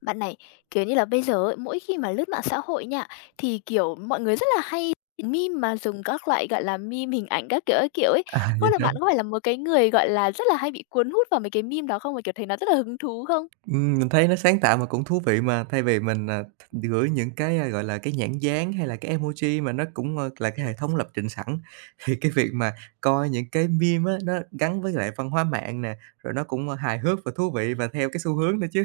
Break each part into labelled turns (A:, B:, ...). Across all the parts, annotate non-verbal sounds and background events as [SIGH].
A: Bạn này, kiểu như là, bây giờ ấy, mỗi khi mà lướt mạng xã hội nha, thì, kiểu, mọi người rất là hay meme mà dùng các loại, gọi là, meme hình ảnh các kiểu ấy.
B: À,
A: Có
B: vậy
A: là
B: hả?
A: bạn có phải là một cái người, gọi là, rất là hay bị cuốn hút vào mấy cái meme đó không? Mà kiểu, thấy nó rất là hứng thú không?
B: Mình thấy nó sáng tạo mà cũng thú vị mà, thay vì mình, à, th gửi những cái nhãn dán hay là cái emoji mà nó cũng là cái hệ
A: Ừm.
B: thống lập trình sẵn, [LAUGHS] thì cái việc mà coi những cái meme á, nó gắn với lại văn hóa mạng nè, rồi nó cũng hài hước và thú vị và theo cái xu hướng nữa chứ.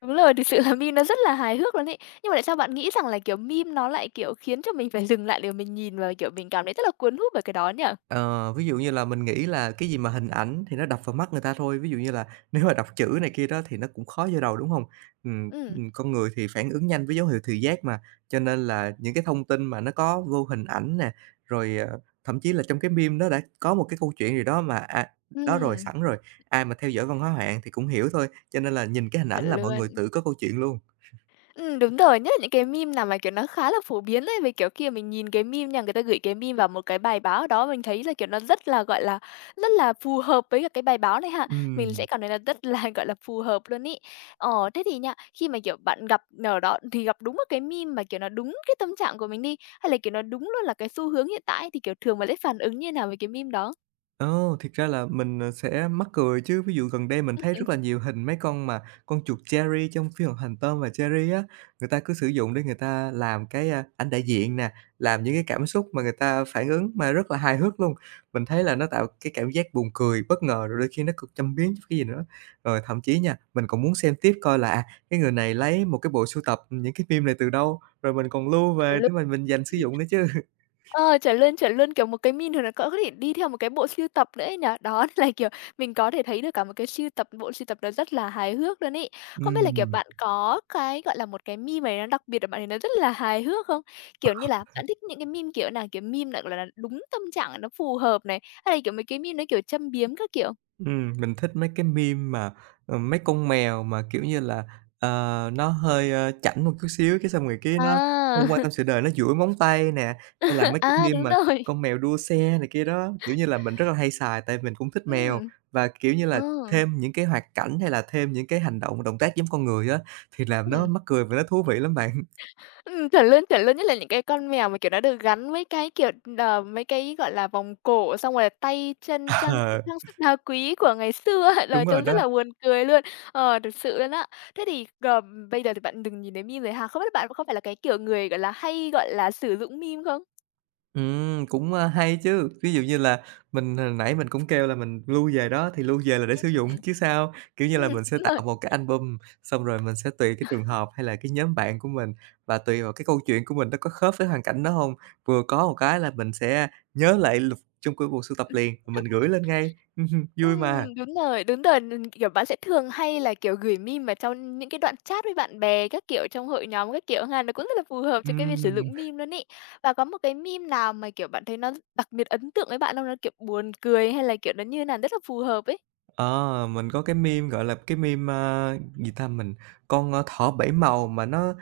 A: Đúng rồi, thực sự là meme nó rất là hài hước luôn ấy. Nhưng mà tại sao bạn nghĩ rằng là, kiểu, meme nó lại, kiểu, khiến cho mình phải dừng lại để mình nhìn và, kiểu, mình cảm thấy rất là cuốn hút bởi cái đó nhỉ?
B: Ờ, ví dụ như là mình nghĩ là cái gì mà hình ảnh thì nó đập vào mắt người ta thôi, ví dụ như là [LAUGHS] nếu mà đọc chữ này kia đó thì nó cũng khó vô đầu, đúng không.
A: Ừm.
B: Con người thì phản ứng nhanh với dấu hiệu thị giác mà, cho nên là những cái thông tin mà nó có vô hình ảnh nè, rồi thậm chí là trong cái meme nó đã có một cái câu chuyện gì đó đó rồi,
A: Ừm,
B: sẵn rồi, ai mà theo dõi văn hóa mạng thì cũng hiểu thôi, cho nên là nhìn cái hình ảnh
A: chuẩn
B: là mọi người
A: luôn.
B: tự có câu chuyện luôn.
A: Đúng rồi, nhất là những cái meme nào mà, kiểu, nó khá là phổ biến ấy, về, kiểu, khi mình nhìn cái meme nha, người ta gửi cái meme vào một cái bài báo đó, mình thấy là, kiểu, nó rất là, gọi là, rất là phù hợp với cả cái bài báo này ha, mình
B: Ừm.
A: sẽ cảm thấy là rất là, [LAUGHS] gọi là, phù hợp luôn ý. Ờ, thế thì nha, khi mà, kiểu, bạn gặp ở đó thì gặp đúng một cái meme mà, kiểu, nó đúng cái tâm trạng của mình đi, hay là, kiểu, nó đúng luôn là cái xu hướng hiện tại ấy, thì, kiểu, thường mà sẽ phản ứng như nào với cái meme đó?
B: Ồ, thiệt ra là mình sẽ mắc cười chứ, ví dụ gần đây mình thấy rất là nhiều hình mấy con mà con chuột Cherry trong phim hoạt hình Tom và Jerry á, người ta cứ sử dụng để người ta làm ảnh đại diện nè, làm những cái cảm xúc mà người ta phản ứng mà rất là hài hước luôn. Mình thấy là nó tạo cái cảm giác buồn cười, bất ngờ, rồi đôi khi nó cực châm biếm chứ cái gì nữa. Rồi thậm chí nha, mình còn muốn xem tiếp coi cái người này lấy một cái bộ sưu tập những cái phim này từ đâu, rồi mình còn lưu về
A: Chuẩn luôn.
B: để mà mình dành sử dụng nữa chứ. [LAUGHS]
A: Ờ, chuẩn luôn, kiểu, một cái min thì nó có thể đi theo một cái bộ sưu tập nữa ấy nhỉ? Đó, [LAUGHS] nên là, kiểu, mình có thể thấy được cả một cái sưu tập bộ sưu tập nó rất là hài hước luôn ấy. Không biết là, kiểu,
B: Ừm.
A: bạn có cái, gọi là, một cái meme mà nó đặc biệt ở bạn thì nó rất là hài hước không? Kiểu như là, bạn thích những cái meme kiểu nào? Kiểu, meme lại, gọi là, đúng tâm trạng, nó phù hợp này, hay là, kiểu, mấy cái meme nó, kiểu, châm biếm các kiểu?
B: Mình thích mấy cái meme mà, mấy con mèo mà, kiểu như là, ờ, nó hơi chảnh một chút xíu, cái xong rồi cái nó
A: À,
B: không quan tâm sự đời, nó duỗi móng tay nè, hay là
A: [LAUGHS]
B: mấy cái
A: à,
B: meme
A: đúng
B: mà
A: rồi.
B: con mèo đua xe này kia đó. Kiểu như là, mình rất là hay xài tại mình cũng thích mèo
A: Ừm,
B: và, kiểu như là,
A: ờ,
B: thêm những cái hoạt cảnh hay là thêm những cái hành động, động tác giống con người á, thì làm nó
A: ừm.
B: mắc cười và nó thú vị lắm bạn.
A: Chuẩn luôn, nhất là những cái con mèo mà, kiểu, nó được gắn mấy cái, kiểu, ờ, mấy cái, gọi là, vòng cổ, xong rồi là tay chân
B: [LAUGHS]
A: trang
B: Ờ,
A: trang sức đá quý của ngày xưa ấy,
B: đúng
A: là [LAUGHS]
B: rồi
A: trông rất
B: đó.
A: là buồn cười luôn. Ờ, thực sự luôn á. Thế thì, ờ, bây giờ thì bạn đừng nhìn thấy meme rồi ha, không biết bạn có phải là cái kiểu người, gọi là, hay, gọi là, sử dụng meme không?
B: Cũng hay chứ. Ví dụ như là mình hồi nãy mình cũng kêu là mình lưu về đó, thì lưu về là để sử dụng chứ sao. Kiểu như là, mình sẽ
A: Đúng
B: tạo
A: rồi.
B: một cái album, xong rồi mình sẽ tùy cái trường hợp hay là cái nhóm bạn của mình và tùy vào cái câu chuyện của mình nó có khớp với hoàn cảnh đó hông. Vừa có một cái là mình sẽ nhớ lại lục trong của bộ sưu tập liền, rồi mình gửi lên ngay. [LAUGHS] Hưm, vui mà.
A: Đúng rồi, đúng rồi, kiểu, bạn sẽ thường hay là, kiểu, gửi meme vào trong những cái đoạn chat với bạn bè các kiểu, trong hội nhóm các kiểu ha, nó cũng rất là phù hợp cho cái việc sử
B: Ừm.
A: dụng meme luôn ấy. Và có một cái meme nào mà, kiểu, bạn thấy nó đặc biệt ấn tượng với bạn không? Nó, kiểu, buồn cười hay là, kiểu, nó như nào rất là phù hợp ấy?
B: Ờ, mình có cái meme, gọi là, cái meme, a, gì ta, mình thỏ 7 màu mà nó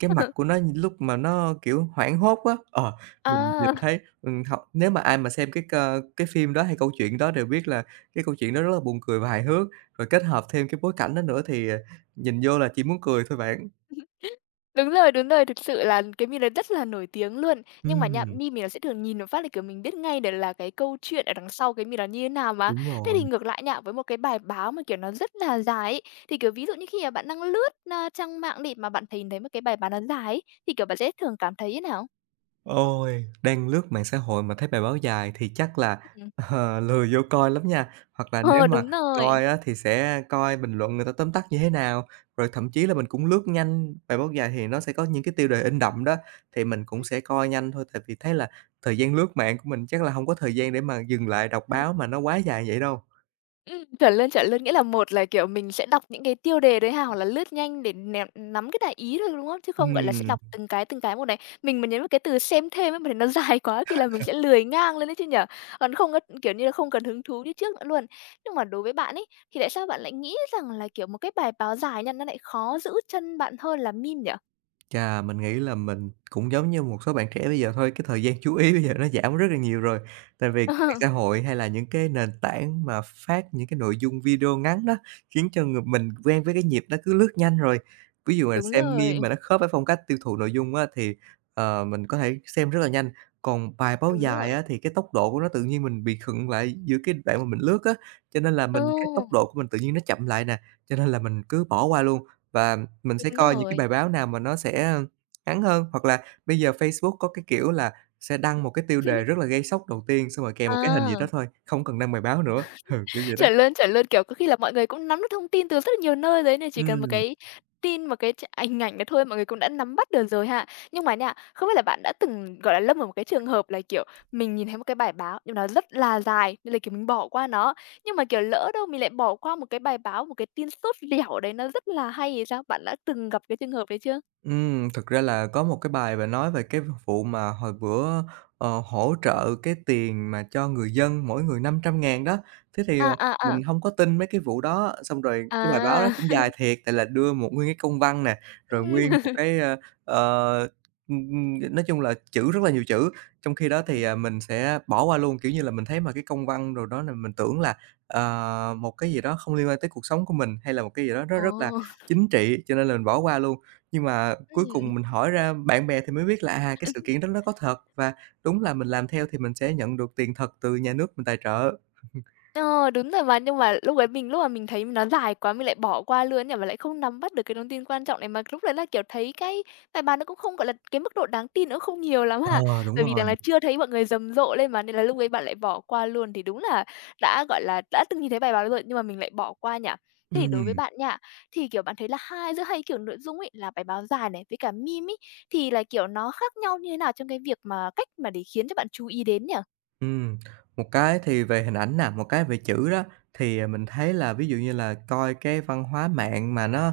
B: cái mặt của
A: [LAUGHS]
B: nó lúc mà nó, kiểu, hoảng hốt á. Ờ, mình nhìn
A: Ờ.
B: thấy, học nếu mà ai mà xem cái phim đó hay câu chuyện đó đều biết là cái câu chuyện đó rất là buồn cười và hài hước, rồi kết hợp thêm cái bối cảnh đó nữa thì nhìn vô là chỉ muốn cười thôi bạn.
A: Đúng rồi, thực sự là cái meme đấy rất là nổi tiếng luôn. Nhưng mà nha,
B: Ừm,
A: meme mình là sẽ thường nhìn một phát là, kiểu, mình biết ngay được là cái câu chuyện ở đằng sau cái meme đó như thế nào mà.
B: đúng
A: Thế
B: rồi.
A: thì ngược lại nha, với một cái bài báo mà, kiểu, nó rất là dài ấy, thì, kiểu, ví dụ như khi mà bạn đang lướt, trang mạng đi, mà bạn thấy thấy một cái bài báo nó dài ấy, thì, kiểu, bạn sẽ thường cảm thấy thế nào?
B: Ôi, đang lướt mạng xã hội mà thấy bài báo dài thì chắc là,
A: Ừm,
B: [LAUGHS] lười vô coi lắm nha. Hoặc là nếu
A: ờ,
B: mà
A: đúng rồi.
B: coi á thì sẽ coi bình luận người ta tóm tắt như thế nào, rồi thậm chí là mình cũng lướt nhanh, bài báo dài thì nó sẽ có những cái tiêu đề in đậm đó, thì mình cũng sẽ coi nhanh thôi, tại vì thấy là thời gian lướt mạng của mình chắc là không có thời gian để mà dừng lại đọc
A: Ừm.
B: báo mà nó quá dài vậy đâu.
A: Chuẩn luôn, chuẩn luôn. Nghĩa là một là, kiểu, mình sẽ đọc những cái tiêu đề đấy ha, hoặc là lướt nhanh để nắm cái đại ý thôi, đúng không? Chứ không, gọi là, sẽ
B: Ừm.
A: đọc từng cái một này. Mình mà nhấn vào cái từ "xem thêm" ấy mà thấy nó [LAUGHS] dài quá thì là mình sẽ lười ngang lên ấy chứ nhỉ? Còn không có kiểu như là, không còn hứng thú như trước nữa luôn. Nhưng mà đối với bạn ấy, thì tại sao bạn lại nghĩ rằng là, kiểu, một cái bài báo dài nha, nó lại khó giữ chân bạn hơn là meme nhỉ?
B: Chà, mình nghĩ là mình cũng giống như một số bạn trẻ bây giờ thôi, cái thời gian chú ý bây giờ
A: Ừm.
B: nó giảm rất là nhiều rồi. Tại vì cái
A: [LAUGHS]
B: mạng
A: Ờ,
B: xã hội hay là những cái nền tảng mà phát những cái nội dung video ngắn đó, khiến cho người mình quen với cái nhịp nó cứ lướt nhanh rồi. Ví dụ là
A: đúng
B: xem meme
A: rồi,
B: mà nó khớp với phong cách tiêu thụ nội dung á thì mình có thể xem rất là nhanh. Còn bài báo
A: đúng
B: dài
A: rồi.
B: á, thì cái tốc độ của nó tự nhiên mình bị khựng lại giữa cái đoạn mà mình lướt á, cho nên là
A: Ừ,
B: mình cái tốc độ của mình tự nhiên nó chậm lại nè, cho nên là mình cứ bỏ qua luôn. Và mình sẽ
A: đúng
B: coi những cái bài
A: rồi.
B: báo nào mà nó sẽ ngắn hơn, hoặc là bây giờ Facebook có cái kiểu là sẽ đăng một cái tiêu đề rất
A: [LAUGHS]
B: là gây sốc đầu tiên, xong rồi kèm một cái hình gì
A: À.
B: đó thôi, không cần đăng bài báo nữa, [LAUGHS] ừ, kiểu vậy đó.
A: Chuẩn luôn, kiểu, có khi là mọi người cũng nắm được thông tin từ rất là nhiều nơi đấy ấy, nên chỉ cần một
B: Ừm.
A: cái tin, một cái hình ảnh đó thôi mọi người cũng đã nắm bắt được rồi ha. Nhưng mà nha, không biết là bạn đã từng, gọi là, lâm vào một cái trường hợp là, kiểu, mình nhìn thấy một cái bài báo nhưng nó rất là dài nên là, kiểu, mình bỏ qua nó, nhưng mà, kiểu, lỡ đâu mình lại bỏ qua một cái bài báo, một cái tin sốt lẻo đấy nó rất là hay thì sao? Bạn đã từng gặp cái trường hợp đấy chưa?
B: Thực ra là có một cái bài và nói về cái vụ mà hồi bữa, hỗ trợ cái tiền mà cho người dân mỗi người 500.000 đó, thế thì,
A: À,
B: ờ,
A: à,
B: mình
A: à.
B: không có tin mấy cái vụ đó. Xong rồi cái bài báo đó
A: À.
B: cũng dài thiệt, tại là đưa một nguyên cái công văn nè,
A: [LAUGHS]
B: rồi nguyên một
A: Ừm.
B: cái, ờ, ừm, nói chung là chữ rất là nhiều chữ. Trong khi đó thì,
A: Ừm.
B: à, mình sẽ bỏ qua luôn, kiểu như là, mình thấy mà cái công văn rồi đó là mình tưởng là một cái gì đó không liên quan tới cuộc sống của mình, hay là một cái gì đó nó rất là
A: Ồ.
B: chính trị, cho nên là mình bỏ qua luôn. Nhưng mà cuối
A: Ừm.
B: cùng mình hỏi ra bạn bè thì mới biết là cái sự kiện đó nó có thật và đúng là mình làm theo thì mình sẽ nhận được tiền thật từ nhà nước mình tài trợ.
A: Ờ, đúng rồi mà, nhưng mà lúc mà mình thấy nó dài quá mình lại bỏ qua luôn nhỉ, và lại không nắm bắt được cái thông tin quan trọng này, mà lúc đấy là, kiểu, thấy cái bài báo nó cũng không, gọi là, cái mức độ đáng tin nó cũng không nhiều lắm ha.
B: Ờ, đúng
A: Bởi vì
B: rồi.
A: rằng là chưa thấy mọi người rầm rộ lên mà, nên là lúc ấy bạn lại bỏ qua luôn, thì đúng là đã, gọi là, đã từng nhìn thấy bài báo rồi nhưng mà mình lại bỏ qua nhỉ? Thế thì đối với
B: Ừm,
A: bạn nha, thì, kiểu, bạn thấy là giữa hai kiểu nội dung ấy, là bài báo dài này với cả meme ấy, thì là, kiểu, nó khác nhau như thế nào trong cái việc mà cách mà để khiến cho bạn chú ý đến nhỉ?
B: ừm, một cái thì về hình ảnh nè, một cái về chữ đó, thì mình thấy là ví dụ như là coi cái văn hóa mạng mà nó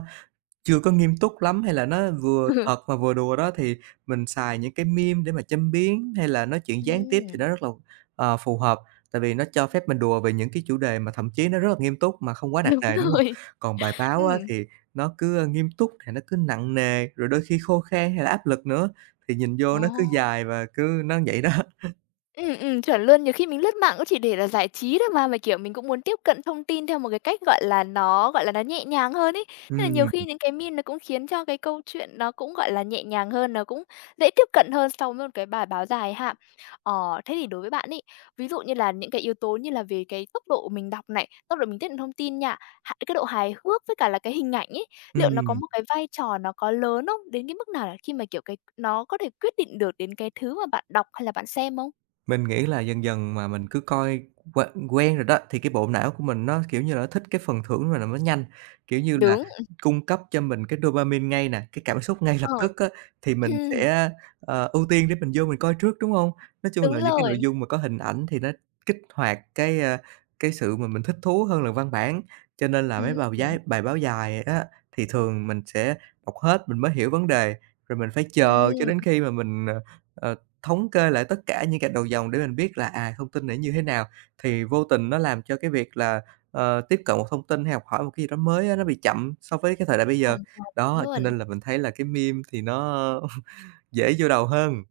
B: chưa có nghiêm túc lắm hay là nó vừa
A: [LAUGHS]
B: thật mà vừa đùa đó, thì mình xài những cái meme để mà châm biếm hay là nói chuyện gián tiếp thì
A: Ừ.
B: nó rất là phù hợp, tại vì nó cho phép mình đùa về những cái chủ đề mà thậm chí nó rất là nghiêm túc mà không quá nặng
A: Đúng
B: nề, đúng không.
A: rồi.
B: Còn bài báo á
A: Ừm,
B: thì nó cứ nghiêm túc thì nó cứ nặng nề, rồi đôi khi khô khan hay là áp lực nữa, thì nhìn vô nó cứ
A: ồ!
B: dài và cứ nó vậy đó. [LAUGHS]
A: Chuẩn luôn. Nhiều khi mình lướt mạng cũng chỉ để là giải trí thôi mà, kiểu, mình cũng muốn tiếp cận thông tin theo một cái cách, gọi là, nó nhẹ nhàng hơn ấy. Nên là nhiều
B: Ừm,
A: khi những cái meme nó cũng khiến cho cái câu chuyện nó cũng, gọi là, nhẹ nhàng hơn, nó cũng dễ tiếp cận hơn so với một cái bài báo dài ha. Ờ, thế thì đối với bạn ý, ví dụ như là những cái yếu tố như là về cái tốc độ mình đọc này, tốc độ mình tiếp nhận thông tin nha, cái độ hài hước với cả là cái hình ảnh ấy, liệu nó có
B: ừm.
A: một cái vai trò nó có lớn không? Đến cái mức nào là khi mà, kiểu, cái nó có thể quyết định được đến cái thứ mà bạn đọc hay là bạn xem không?
B: Mình nghĩ là dần dần mà mình cứ coi quen quen rồi đó, thì cái bộ não của mình nó, kiểu như là, nó thích cái phần thưởng mà nó nhanh, kiểu như là,
A: Đúng,
B: cung cấp cho mình cái dopamine ngay nè, cái cảm xúc ngay lập
A: ờ,
B: tức á, thì mình
A: ừm,
B: sẽ ưu tiên để mình vô mình coi trước, đúng không? Nói chung
A: đúng
B: là những cái nội
A: rồi,
B: dung mà có hình ảnh thì nó kích hoạt cái sự mà mình thích thú hơn là văn bản, cho nên là mấy
A: ừm,
B: bào giái bài báo dài á, thì thường mình sẽ đọc hết mình mới hiểu vấn đề, rồi mình phải chờ cho
A: ừm,
B: đến khi mà mình, ờ thống kê lại tất cả những gạch đầu dòng để mình biết là thông tin này như thế nào, thì vô tình nó làm cho cái việc là tiếp cận một thông tin hay học hỏi một cái gì đó mới á, nó bị chậm so với cái thời đại bây giờ.
A: hoàn toàn đúng
B: Đó, cho
A: luôn.
B: nên là mình thấy là cái meme thì nó [LAUGHS] dễ vô đầu hơn.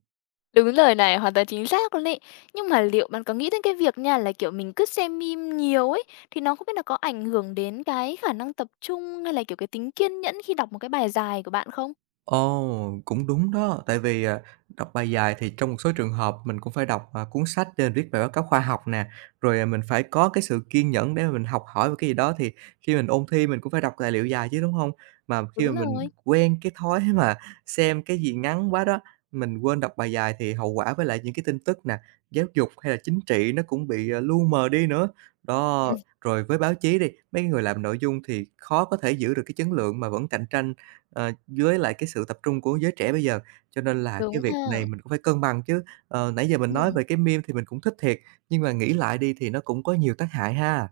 A: Đúng lời này, hoàn toàn chính xác luôn ấy. Nhưng mà liệu bạn có nghĩ đến cái việc nha, là, kiểu, mình cứ xem meme nhiều ấy, thì nó không biết là có ảnh hưởng đến cái khả năng tập trung hay là, kiểu, cái tính kiên nhẫn khi đọc một cái bài dài của bạn không?
B: Ồ, cũng đúng đó, tại vì, đọc bài dài thì trong một số trường hợp mình cũng phải đọc, cuốn sách để mình viết bài báo cáo khoa học nè, rồi, mình phải có cái sự kiên nhẫn để mà mình học hỏi về cái gì đó thì khi mình ôn thi mình cũng phải đọc tài liệu dài chứ, đúng không? Mà khi mà
A: Đúng
B: mình
A: rồi.
B: quen cái thói [LAUGHS] mà xem cái gì ngắn quá đó, mình quên đọc bài dài thì hậu quả với lại những cái tin tức nè, giáo dục hay là chính trị nó cũng bị, lu mờ đi nữa. Đó,
A: Ừm,
B: rồi với báo chí đi, mấy người làm nội dung thì khó có thể giữ được cái chất lượng mà vẫn cạnh tranh với lại cái sự tập trung của giới trẻ bây giờ, cho nên là cái
A: đúng
B: việc này
A: ha,
B: mình cũng phải cân bằng chứ. Ờ, nãy giờ mình nói
A: ừm,
B: về cái meme thì mình cũng thích thiệt, nhưng mà nghĩ lại đi thì nó cũng có nhiều tác hại ha.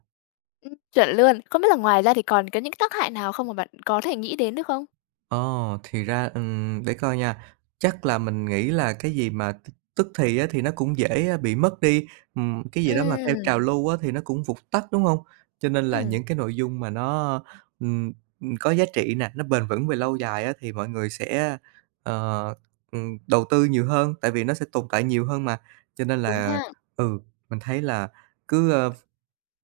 A: chuẩn luôn. Không biết là ngoài ra thì còn có những cái tác hại nào không mà bạn có thể nghĩ đến được không?
B: Ồ, thì ra, để coi nha, chắc là mình nghĩ là cái gì mà tức thì á, thì nó cũng dễ, bị mất đi, cái gì đó mà theo
A: Ừm,
B: trào lưu á, thì nó cũng vụt tắt, đúng không? Cho nên là
A: ừm,
B: những cái nội dung mà nó, ừm, có giá trị nè, nó bền vững về lâu dài á, thì mọi người sẽ, ờ, đầu tư nhiều hơn, tại vì nó sẽ tồn tại nhiều hơn mà. Cho nên
A: đúng
B: là,
A: ha.
B: ừ, mình thấy là cứ,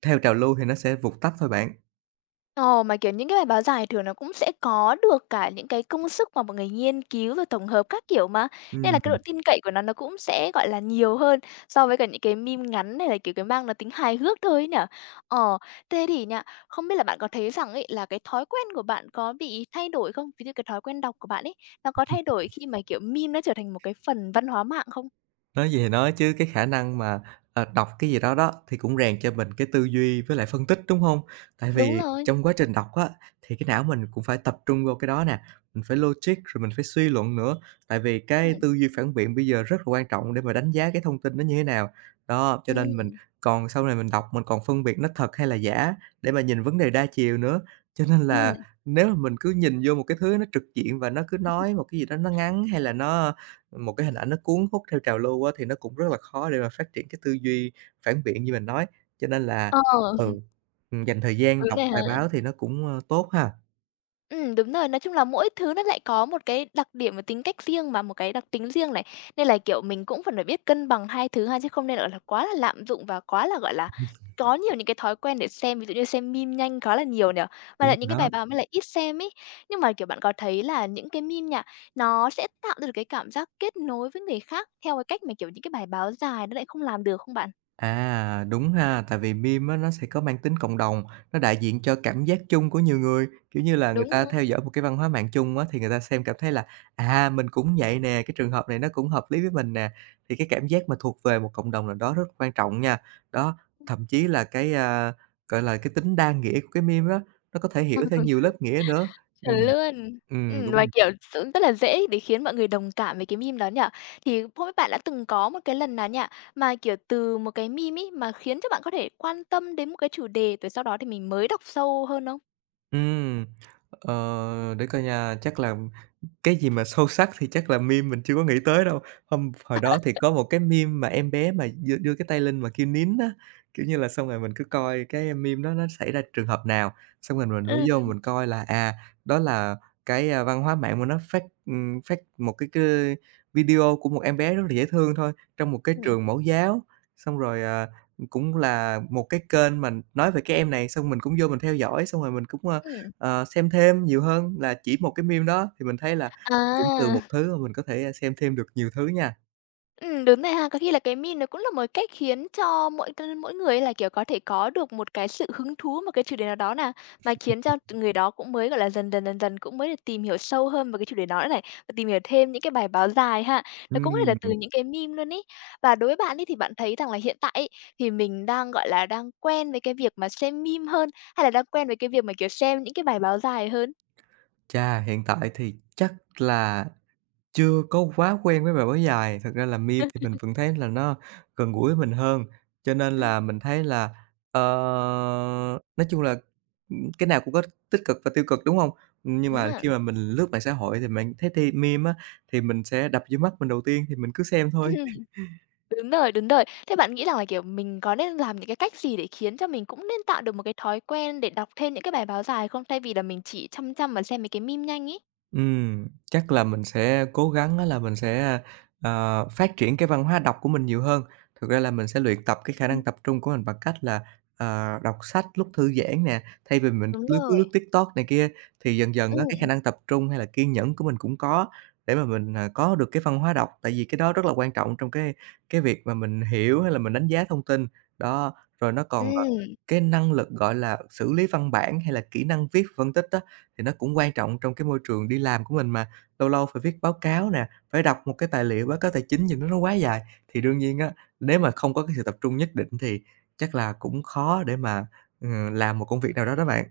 B: theo trào lưu thì nó sẽ vụt tắt thôi bạn.
A: Ồ, mà, kiểu, những cái bài báo dài thường nó cũng sẽ có được cả những cái công sức mà mọi người nghiên cứu rồi tổng hợp các kiểu mà, nên là cái độ
B: Ừm.
A: tin cậy của nó cũng sẽ, gọi là, nhiều hơn so với cả những cái meme ngắn hay là, kiểu, cái mang nó tính hài hước thôi ấy nhỉ? Ờ, thế thì nha, không biết là bạn có thấy rằng ấy là cái thói quen của bạn có bị thay đổi không? Ví dụ cái thói quen đọc của bạn ấy, nó có thay đổi khi mà, kiểu, meme nó trở thành một cái phần văn hóa mạng không?
B: Nói gì thì nói chứ cái khả năng mà, đọc cái gì đó đó thì cũng rèn cho mình cái tư duy với lại phân tích, đúng không? Tại
A: Đúng
B: vì
A: rồi.
B: trong quá trình đọc á, thì cái não mình cũng phải tập trung vô cái đó nè, mình phải logic rồi mình phải suy luận nữa, tại vì cái
A: Ừm,
B: tư duy phản biện bây giờ rất là quan trọng để mà đánh giá cái thông tin nó như thế nào. Đó, cho nên mình
A: ừm,
B: còn sau này mình đọc mình còn phân biệt nó thật hay là giả để mà nhìn vấn đề đa chiều nữa. Cho nên là
A: ừm,
B: nếu mà mình cứ nhìn vô một cái thứ nó trực diện và nó cứ nói một cái gì đó nó ngắn hay là nó một cái hình ảnh nó cuốn hút theo trào lưu á, thì nó cũng rất là khó để mà phát triển cái tư duy phản biện như mình nói, cho nên là
A: ờ,
B: ừ,
A: [LAUGHS]
B: dành thời gian
A: đúng
B: đọc
A: rồi
B: bài
A: ha.
B: báo thì nó cũng, tốt ha.
A: Ừ, đúng rồi. Nói chung là mỗi thứ nó lại có một cái đặc điểm và tính cách riêng mà, một cái đặc tính riêng này. Nên là, kiểu, mình cũng phải biết cân bằng hai thứ ha, chứ không nên, gọi là, quá là lạm dụng và quá là, gọi là, có nhiều những cái thói quen để xem, ví dụ như xem meme nhanh quá là nhiều nè, và
B: Đúng
A: lại những cái
B: rồi đó.
A: bài báo mới lại ít xem ấy. Nhưng mà, kiểu, bạn có thấy là những cái meme nha, nó sẽ tạo ra được cái cảm giác kết nối với người khác theo cái cách mà, kiểu, những cái bài báo dài nó lại không làm được không bạn?
B: À, đúng ha, tại vì meme á, nó sẽ có mang tính cộng đồng, nó đại diện cho cảm giác chung của nhiều người. Kiểu như là, người
A: Đúng.
B: ta theo dõi một cái văn hóa mạng chung á, thì người ta xem cảm thấy là "À, mình cũng vậy nè, cái trường hợp này nó cũng hợp lý với mình nè." Thì cái cảm giác mà thuộc về một cộng đồng nào đó rất quan trọng nha. Đó, thậm chí là cái, gọi là, cái tính đa nghĩa của cái meme đó, nó có thể hiểu theo nhiều lớp nghĩa nữa. Ừm,
A: Chuẩn luôn.
B: đúng
A: Và,
B: rồi.
A: kiểu, sự rất là dễ để khiến mọi người đồng cảm với cái meme đó nhỉ? Thì không biết bạn đã từng có một cái lần nào nha, mà, kiểu, từ một cái meme ấy mà khiến cho bạn có thể quan tâm đến một cái chủ đề, rồi sau đó thì mình mới đọc sâu hơn không?
B: Ừm, để coi nha, chắc là cái gì mà sâu sắc thì chắc là meme mình chưa có nghĩ tới đâu. Hôm hồi đó thì có một cái meme mà em bé mà đưa đưa cái tay lên mà kêu "nín" á, kiểu như là, xong rồi mình cứ coi cái meme đó nó xảy ra trường hợp nào, xong rồi mình mới
A: Ừm.
B: vô mình coi là, à, đó là cái, văn hóa mạng mà nó phát một cái video của một em bé rất là dễ thương thôi, trong một cái
A: Ừm,
B: trường mẫu giáo. Xong rồi, cũng là một cái kênh mà nói về cái em này, xong mình cũng vô mình theo dõi, xong rồi mình cũng,
A: ừm.
B: xem thêm nhiều hơn là chỉ một cái meme đó, thì mình thấy là cũng từ
A: À.
B: một thứ mà mình có thể xem thêm được nhiều thứ nha.
A: Đúng rồi ha. Có khi là cái meme nó cũng là một cách khiến cho mỗi người ấy là, kiểu, có thể có được một cái sự hứng thú một cái chủ đề nào đó nè, mà khiến cho người đó cũng mới, gọi là, dần dần, dần dần cũng mới được tìm hiểu sâu hơn về cái chủ đề đó nữa này, và tìm hiểu thêm những cái bài báo dài ha. Nó cũng có thể là từ
B: Ừm,
A: những cái meme luôn ý. Và đối với bạn ấy thì bạn thấy rằng là hiện tại ấy, thì mình đang, gọi là, đang quen với cái việc mà xem meme hơn, hay là đang quen với cái việc mà, kiểu, xem những cái bài báo dài hơn?
B: chà, hiện tại thì chắc là chưa có quá quen với bài báo dài, thật ra là meme thì mình
A: [LAUGHS]
B: vẫn thấy là nó gần gũi với mình hơn, cho nên
A: Ừm,
B: là mình thấy là, ờ, nói chung là, cái nào cũng có tích cực và tiêu cực, đúng không? Nhưng
A: đúng
B: mà
A: mà.
B: khi mà mình lướt mạng xã hội thì mình thấy ti meme á, thì mình sẽ đập vô mắt mình đầu tiên thì mình cứ xem thôi.
A: [LAUGHS] Đúng rồi, đúng rồi. Thế bạn nghĩ rằng là, kiểu, mình có nên làm những cái cách gì để khiến cho mình cũng nên tạo được một cái thói quen để đọc thêm những cái bài báo dài không? Thay vì là mình chỉ chăm chăm mà xem mấy cái meme nhanh ấy.
B: Chắc là mình sẽ cố gắng á là mình sẽ, phát triển cái văn hóa đọc của mình nhiều hơn. Thực ra là mình sẽ luyện tập cái khả năng
A: Ừm.
B: tập trung của mình bằng cách là, đọc sách lúc thư giãn nè, thay vì mình
A: Đúng
B: lướt
A: rồi.
B: TikTok này kia, thì dần dần á,
A: Ừm,
B: cái khả năng tập trung hay là kiên nhẫn của mình cũng có để mà mình, có được cái văn hóa đọc, tại vì cái đó rất là quan trọng trong cái việc mà mình hiểu hay là mình đánh giá thông tin. Đó, rồi nó còn,
A: ừm.
B: cái năng lực, gọi là, xử lý văn bản hay là kỹ năng viết phân tích á, thì nó cũng quan trọng trong cái môi trường đi làm của mình mà, lâu lâu phải viết báo cáo nè, phải đọc một cái tài liệu báo cáo tài chính gì đó nó quá dài. Thì đương nhiên á, nếu mà không có cái sự tập trung nhất định thì chắc là cũng khó để mà, ừ, làm một công việc nào đó đó bạn.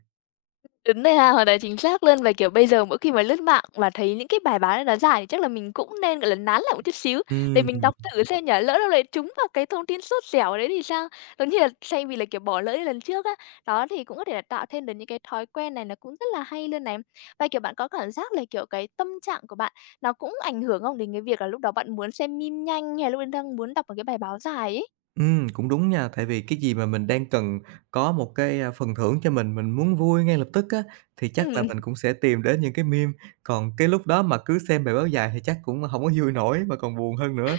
A: Đúng rồi ha, hoàn toàn chính xác luôn. Và, kiểu, bây giờ mỗi khi mà lướt mạng mà thấy những cái bài báo này nó dài thì chắc là mình cũng nên, gọi là, nán lại một chút xíu để mình
B: Ừm,
A: đọc thử xem nhở lỡ đâu lại trúng vào cái thông tin sốt dẻo đấy thì sao? Giống như là thay vì là, kiểu, bỏ lỡ như lần trước á, đó, thì cũng có thể là tạo thêm được những cái thói quen này, nó cũng rất là hay luôn này. Và, kiểu, bạn có cảm giác là, kiểu, cái tâm trạng của bạn nó cũng ảnh hưởng không đến cái việc là lúc đó bạn muốn xem meme nhanh hay là lúc đang muốn đọc một cái bài báo dài ấy?
B: cũng đúng nha, tại vì cái gì mà mình đang cần có một cái, phần thưởng cho mình muốn vui ngay lập tức á, thì chắc là
A: Ừm.
B: mình cũng sẽ tìm đến những cái meme, còn cái lúc đó mà cứ xem bài báo dài thì chắc cũng không có vui nổi mà còn buồn hơn nữa.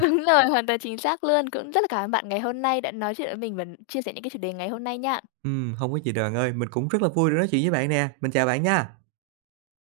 A: Đúng rồi, hoàn toàn chính xác luôn. Cũng rất là cảm ơn bạn ngày hôm nay đã nói chuyện với mình và chia sẻ những cái chủ đề ngày hôm nay nha.
B: Không có gì đâu bạn ơi, mình cũng rất là vui được nói chuyện với bạn nè. Mình chào bạn nha.